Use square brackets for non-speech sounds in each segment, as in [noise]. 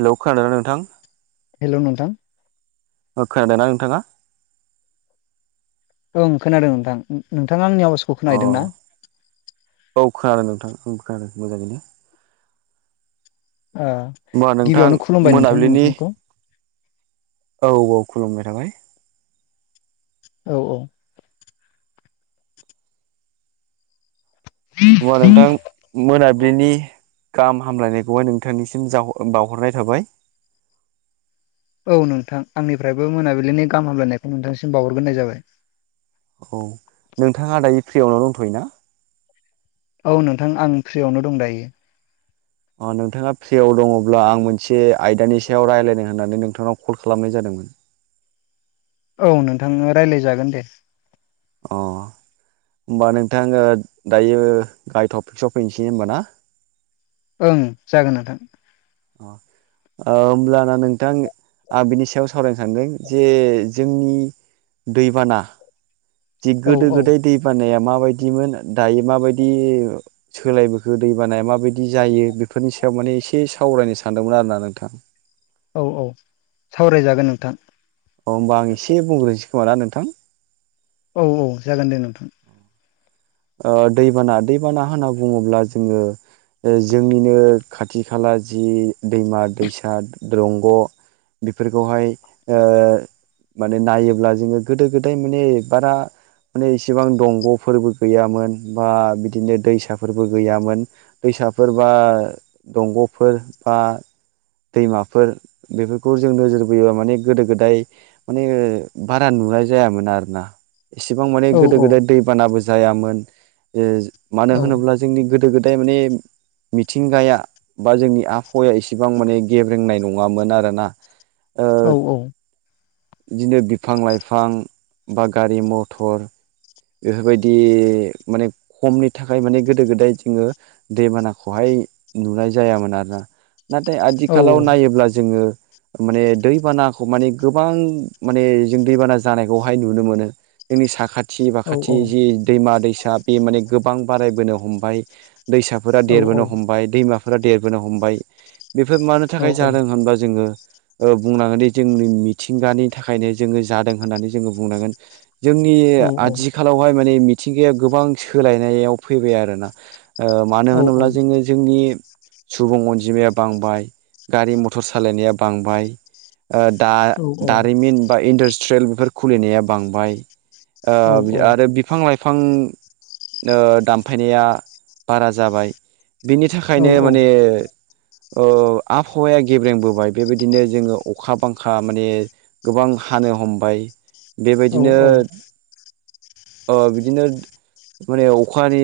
Hello खोनादोंना नोंथां? Hello नोंथां। ओ खोनादोंना नोंथाङा? ओं खोनादों नोंथां नों-नोंथाङा आंनि आवाज अ औ खोनादों नोंथां उम खोनादों मोजाङैनो। अ होमबा नोंथां मोनाबिलिनि औ औ खुलुमनाय थाबाय। औ औ होमबा नोंथां मोनाबिलिनि गाहाम हामलायनायखौहाय नोंथांनिसिम जाव ओ बावहरनाय थाबाय। औ नोंथां आंनिफ्रायबो मोनाबिलिनि गाहाम हामलायनायखौ नोंथांसिम बावहरग्रोनाय जाबाय। औ नोंथाङा दायो फ्रियावनो दंथ'यो ना? औ नोंथां आं फ्रियावनो दं दायो। अ नोंथाङा फ्रियाव दङब्ला आं मोनसे आयदानि सायाव रायलायनो होननानै नोंथांनाव कल खालामनाय जादोंमोन। औ नोंथां रायलायजागोन दे। अ होमबा नोंथां ओ दायो गाहाय टपिक्सआव फैनिसै होमबा ना। ओं जागोन नोंथां। अ ओ होमब्लाना नोंथां आ बिनि सायाव सावरायनो सानदों जे जोंनि दैबाना जि औ गोदो गोदाय दै बानाया माबायदिमोन दायो माबायदि सोलायबोखो दैबानाया माबायदि जायो बेफोरनि सायाव माने एसे सावरायनो सानदोंमोन आरोना नोंथां औ-औ सावरायजागोन नोंथां अ होमबा आं एसे बुंग्रोनिसै खोमा ना नोंथां औ-औ जागोन दे नोंथां ओ दैबाना दैबाना होनना बुङोब्ला जोङो ओ जोंनिनो खाथि खाला जि दैमा दैसा दंग' बेफोरखौहाय ओ माने नायोब्ला जोङो गोदो गोदाय माने बारा माने इसेबां दंग'फोरबो गैयामोन बा बिदिनो दैसाफोरबो गैयामोन दैसाफोरबा दंग'फोर बा दैमाफोर बेफोरखौ जों नोजोर बोयोबा माने गोदो गोदाय माने बारा नुनाय जायामोन आरोना एसेबां माने औ गोदो औ गोदाय दैबानाबो जायामोन मानो औ होनोब्ला जोंनि गोदो गोदाय माने मिथिंगाया बा जोंनि आबहावाया इसेबां माने गेब्रेंनाय नङामोन आरोना ओ औ-औ बिदिनो बिफां लाइफां बा गारि मथर बेफोरबाय दि माने खमनि थाखाय माने गोदो गोदाय जोङो दैबानाखौहाय नुनाय जायामोन आरोना नाथाय औ आथिखालाव नायोब्ला जोङो माने दैबानाखौ माने गोबां माने जों दैबाना जानायखौहाय नुनो मोनो जोंनि साखाथि औ बाखाथि जि औ दैमा दैसा बे माने गोबां बारायबोनो हमबाय दैसाफोरा औ देरबोनो हमबाय दैमाफोरा देरबोनो हमबाय बेफोर मानो औ थाखाय औ जादों होनबा जोङो बुंनांगोन दि जोंनि मिथिंगानि थाखायनो जोङो जादों होननानै जोङो बुंनांगोन जोंनि आथिखालावहाय माने मिथिंगाया गोबां सोलायनायाव फैबाय आरोना मानो होनोब्ला जोङो जोंनि सुबुं अनजिमाया बांबाय गारि मथर सालायनाया बांबाय दा दारिमिन बा इन्डास्ट्रियेल बेफोर खुलिनाया बांबाय ओ आ आरो बिफां लाइफां ओ दानफायनाया बारा जाबाय बिनि औ थाखायनो माने ओ आबहावाया गेब्रेंबोबाय बेबायदिनो जोङो अखा बांखा माने गोबां हानो हमबाय औ बेबायदिनो औ बिदिनो माने अखानि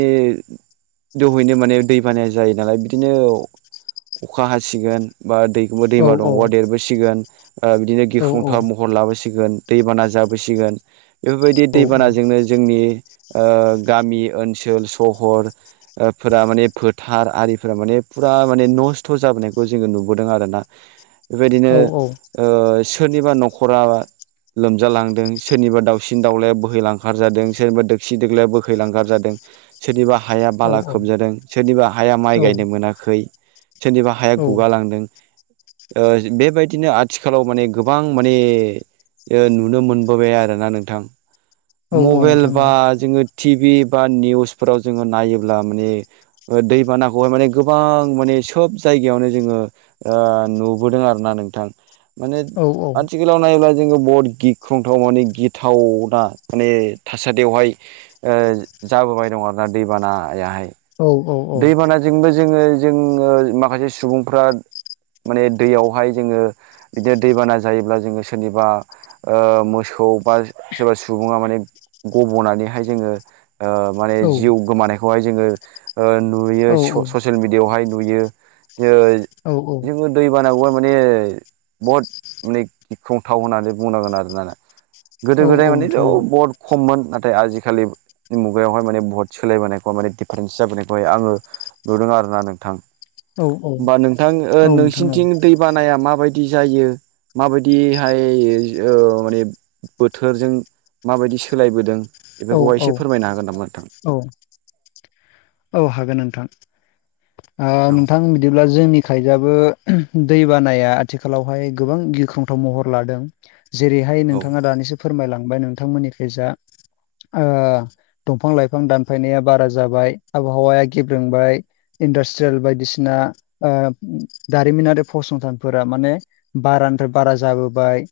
दहैनो माने दै बानाया जायो नालाय बिदिनो अखा हासिगोन बा दै औ दैमा दंगवा देरबोसिगोन बिदिनो औ गिख्रंथाव महर लाबोसिगोन दैबाना जाबोसिगोन बेफोरबायदि औ दैबानाजोंनो जोंनि गामि ओनसोल सहर फोरा माने फोथार आरिफोरा माने फुरा माने नस्थ' जाबोनायखौ जोङो नुबोदों आरोना औ बेबायदिनो सोरनिबा न'खरा लोमजालांदों सोरनिबा दाउसिन दाउलाया बोहैलां खार जादों सोरनिबा दोगसि दोलाया बोहैलांंखार जादों सोरनिबा हाया औ बाला खोबजादों सोरनिबा हाया माइ गायनो मोनाखै सोरनिबा हाया औ गुगालांदों बेबायदिनो आथिखालाव माने गोबां माने नुनो मोनबोबाय आरोना नोंथां औ मबाइल नोंथां बा जोङो टिभि बा निउसफोराव जोङो नायोब्ला माने दैबानाखौहाय माने गोबां माने सोब जायगायावनो जोङो नुबोदों आरो ना नोंथां माने औ आथिखालाव नायोब्ला जोङो बहुत गिख्रंथाव माने गिथावना माने थासदियावहाय जाबोबाय दं आरोना दैबानाहाय औ-औ दैबानाजोंबो जोङो जोङो माखासे सुबुंफ्रा माने दैयावहाय जोङो बिदिनो दैबाना जायोब्ला जोङो सोरनिबा मोसौ बा सोरबा सुबुङा माने गब'नानैहाय जोङो माने जिउ गोमानायखौहाय जोङो नुयो औ ससियेल मि दियावहाय नुयो जोङो दै बानाखौहाय माने बहुद माने गिख्रंथाव होननानै बुंनांगोन आरो ना गोदो गोदाय मानेथ' नोंथां औ बहद खममोन नाथाय आजिखालि मुगायावहाय माने बुहुत सोलायबोनायखौ माने दिफारेन्स जाबोनाय खौ नुदों आरोना नोंथां औ होमबा नोंथां नोंसिनिथिं नोंथां दै बानाया माबायदि जायो माबायदिहाय ओ माने बोथोरजों माबायदि सोलायबोदों औ औ बेफोरखौहाय एसे फोरमायनो हागोन नामा नोंथां औ औ हागोन नोंथां आ औ नोंथां बिदिब्ला जोंनि खायजाबो दै बानाया आथिखालावहाय गोबां गिख्रंथाव महर लादों जेरैहाय औ नोंथाङा दानिसो फोरमायलांबाय नोंथांमोननिखै जा ओ दंफां लाइफां दानफायनाया बारा जाबाय आबहावाया गेब्रेंबाय इन्डास्ट्रियेल बायदिसिना दारिमिनारि फसंथानफोरा माने बारानिफ्राय बारा जाबोबाय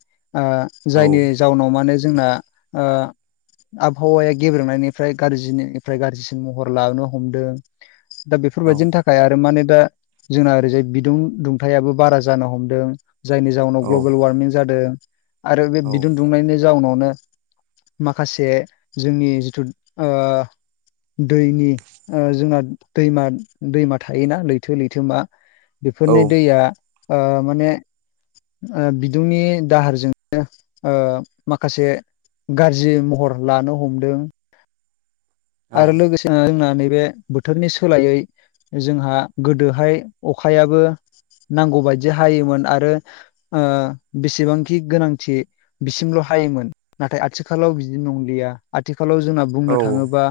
औ जायनि जाउनाव माने जोंना आ आबहावाया गेब्रेंनायनिफ्राय गाज्रिनिफ्राय गाज्रिसिन महर लानो हमदों दा औ बेफोरबायदिनि था खाय आरो माने दा जोंना ओरैजाय बिदुं दुंथायाबो बारा जानो हमदों जायनि जाउनाव औ ग्लबेल वारमिं जादों आरो बे औ बिदुं दुंनायनि जाउनावनो माखासे जोंनि जिथु ओ दैनि जोंहा दैमा दैमा थायोना लैथो लैथोमा बेफोरनि औ दैया आ माने बिदुंनि दाहारजोंनो ओ माखासे गाज्रि महर लानो हमदों औ आरो लोगोसे जोङो जोंना नैबे बोथोरनि सोलायै जोंहा गोदोहाय अखायाबो नांगौ बायदि हायोमोन आरो ओ बेसेबांखि गोनांथि बिसिमल' हायोमोन नाथाय आथिखालाव बिदि नंलिया आथिखालाव जोंना औ बुंनो थाङोब्ला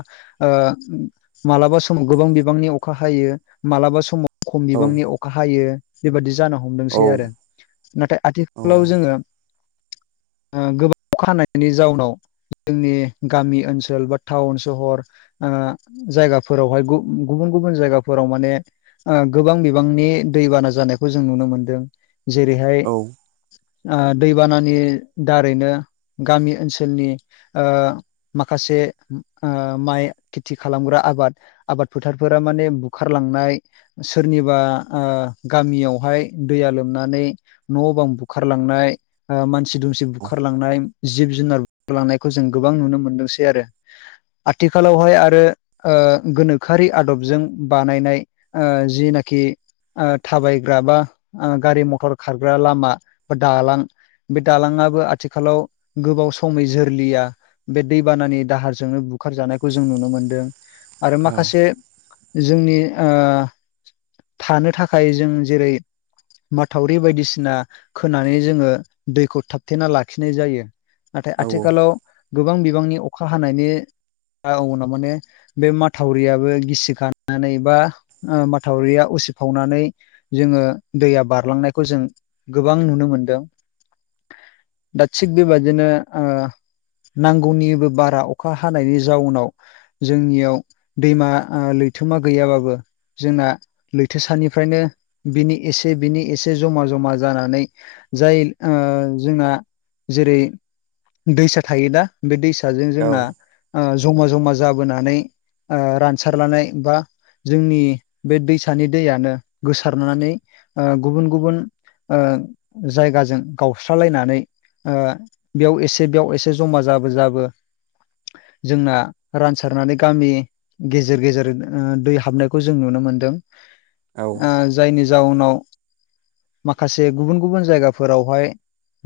ओ मालाबा समाव गोबां बिबांनि अखा हायो मालाबा समाव खम बिबांनि अखा हायो बेबि जानो हमदोंसै आरो नाथाय आथिखालाव जोङो गोबां अखा हानायनि जाउनाव जोंनि गामि ओनसोल बा टाउन सहर आ जायगाफोरावहाय गु गुबुन गुबुन जायगाफोराव माने आ गोबां बिबांनि दैबाना जानायखौ जों नुनो मोनदों जेरैहाय दैबानानि दारैनो गामि ओनसोलनि ओ माखासे ओ माइ खेथि खालामग्रा आबाद आबाद फोथारफोरा माने बुखारलांनाय सोरनिबा गामियावहाय दैया लोमनानै न' बां बुखारलांनाय मानसि दुमसि बुखारलांनाय जिब जुनार बुखारलांनायखौ जों गोबां नुनो मोनदोंसै आरो आथिखालावहाय आरो ओ गोनोखोआरि आदबजों बानायनाय आ जिनाखि आ थाबायग्रा बा गारि मथर खारग्रा लामा बा दालां बे दालाङाबो आथिखालाव गोबाव समै जोरलिया बे दैबानानि दाहारजोंनो बुखारजानायखौ जों नुनो मोनदों आरो माखासे जोंनि ओ थानो थाखाय जों जेरै माथावरि बायदिसिना खोनानै जोङो दैखौ थाबथेना लाखिनाय जायो नाथाय आथिखालाव गोबां बिबांनि अखा हानायनि जाउनाव माने बे माथावरियाबो गिसिखानानै बा ओ माथावरिया उसिफावनानै जोङो दैया बारलांनायखौ जों गोबां नुनो मोनदों दा थिग बेबादिनो ओ नांगौनिबो बारा अखा हानायनि जाउनाव जोंनियाव दैमा ओ लैथोमा गैयाबाबो जोंना लैथोसानिफ्रायनो बिनि इसे बिनि इसे जमा जमा जानानै जाय ओ जोङा जेरै दैसा थायो दा बे दैसाजों जोंना ओ जमा जमा जाबोनानै ओ रानसारलानाय बा जोंनि बे दैसानि दैयानो गोसारनानै ओ गुबुन गुबुन ओ जायगाजों गावस्रालायनानै ओ बेयाव एसे बेयाव एसे जमा जाबो जाबो जोंना रानसारनानै गामि गेजेर गेजेर दै हाबनायखौ जों नुनो मोनदों औ ओ जायनि जाउनाव माखासे गुबुन गुबुन जायगाफोरावहाय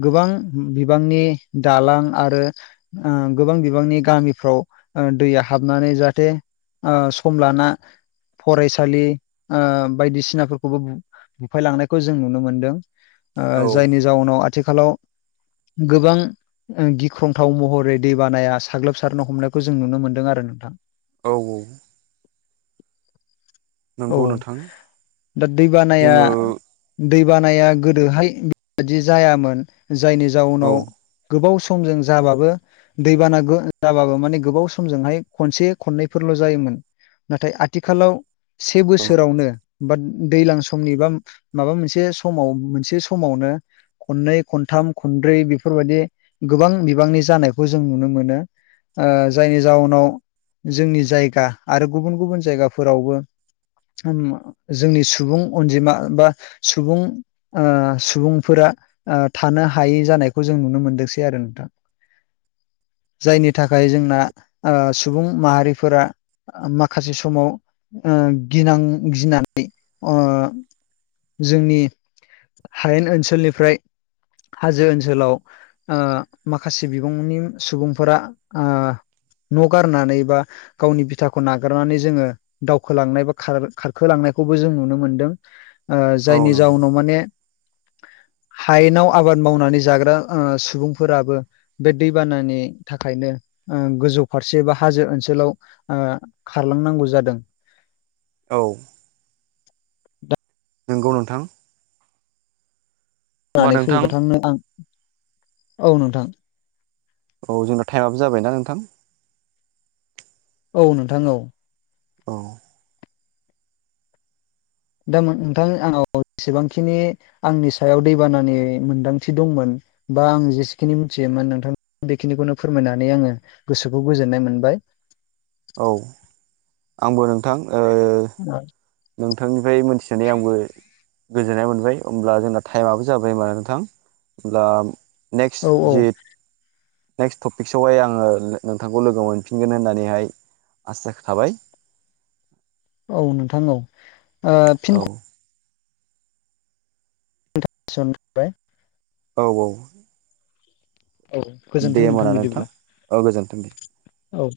गोबां बिबांनि दालां आरो ओ गोबां बिबांनि गामिफ्राव ओ दैया हाबनानै जाहाथे ओ सम लाना फरायसालि ओ बायदिसिनाफोरखौबो बु बुफायलांनायखौ जों नुनो मोनदों ओ औ जायनि जाउनाव आथिखालाव गोबां गिख्रंथाव महरै दैबानाया साग्लोब सारनो हमनायखौ जों नुनो मोन्दों आरो नोंथां औ-औ औ नंगौ नोंथां दा दैबानाया जोङो दैबानाया गोदोहाय बेबायदि जायामोन जायनि औ जाउनाव गोबाव स मजों जाबाबो दैबाना गो जाबाबो माने गोबाव समजोंहाय खनसे खननैफोरल' जायोमोन नाथाय आथिखालाव से बोसोरावनो बाद दैलां समनि बा माबा मोनसे समाव मोनसे समावनो खननै, खनथाम, खनब्रै बेफोरबायदि गोबां बिबांनि जानायखौ जों नुनो मोनो ओ जायनि जाउनाव जोंनि जायगा आरो गुबुन गुबुन जायगाफोरावबो जोंनि सुबुं अनजिमा बा सुबुं ओ सुबुंफोरा ओ थानो हायै जानायखौ जों नुनो मोनदोंसै आरो नोंथां जायनि थाखाय जोंना ओ सुबुं माहारिफोरा माखासे समाव ओ गिनां गिनानै ओ जोंनि हायेन ओनसोलनिफ्राय हाजो ओनसोलाव ओ माखासे बिबुंनि सुबुं फोरा ओ न' गारनानै बा गावनि बिथाखौ नागारनानै जोङो दावखोलांनाय बा खारखोलांनायखौबो जों नुनो मोनदों ओ जायनि नंगौ जाउनाव माने [inaudible] हायेनाव आबाद मावनानै जाग्रा ओ सुबुंफोराबो बे दैबानानि थाखायनो ओ गोजौ फारसे बा हाजो ओनसोलाव ओ खारलांनांगौ जादों औ नोंगौ नोंथां होमबा नानै नोंथां फैबा नोंथांनो आं औ नोंथां औ जोंना थाइमाबो जाबायना नोंथां औ नोंथां औ औ दा नोंथां आंनाव जेसेबांखिनि आंनि सायाव दैबानानि मोनदांथि दंमोन बा आं जेसेखिनि मोनथियोमोन नोंथांमोन बेखिनिखौनो फोरमायनानै आङो गोसोखौ गोजोननाय मोनबाय औ आंबो नोंथां ओ [inaudible] नोंथांनिफ्राय मोनथिनानै आंबो गोजोन्नाय मोनबाय होमब्ला जोंना टाइमाबो जाबाय होनबा नोंथां होमब्ला नेक्स्ट औ जे नेक्स्ट टपिकसआवहाय आङो नोंथांखौ लोगो मोनफिनगोन होननानैहाय आसा थाबाय औ नोंथां औ औ फिन [unintelligible] थाबाय औ-औ औ गोजोन्थों दे होमबा ना नोंथां बिदिब्ला औ गोजोन्थों दे औ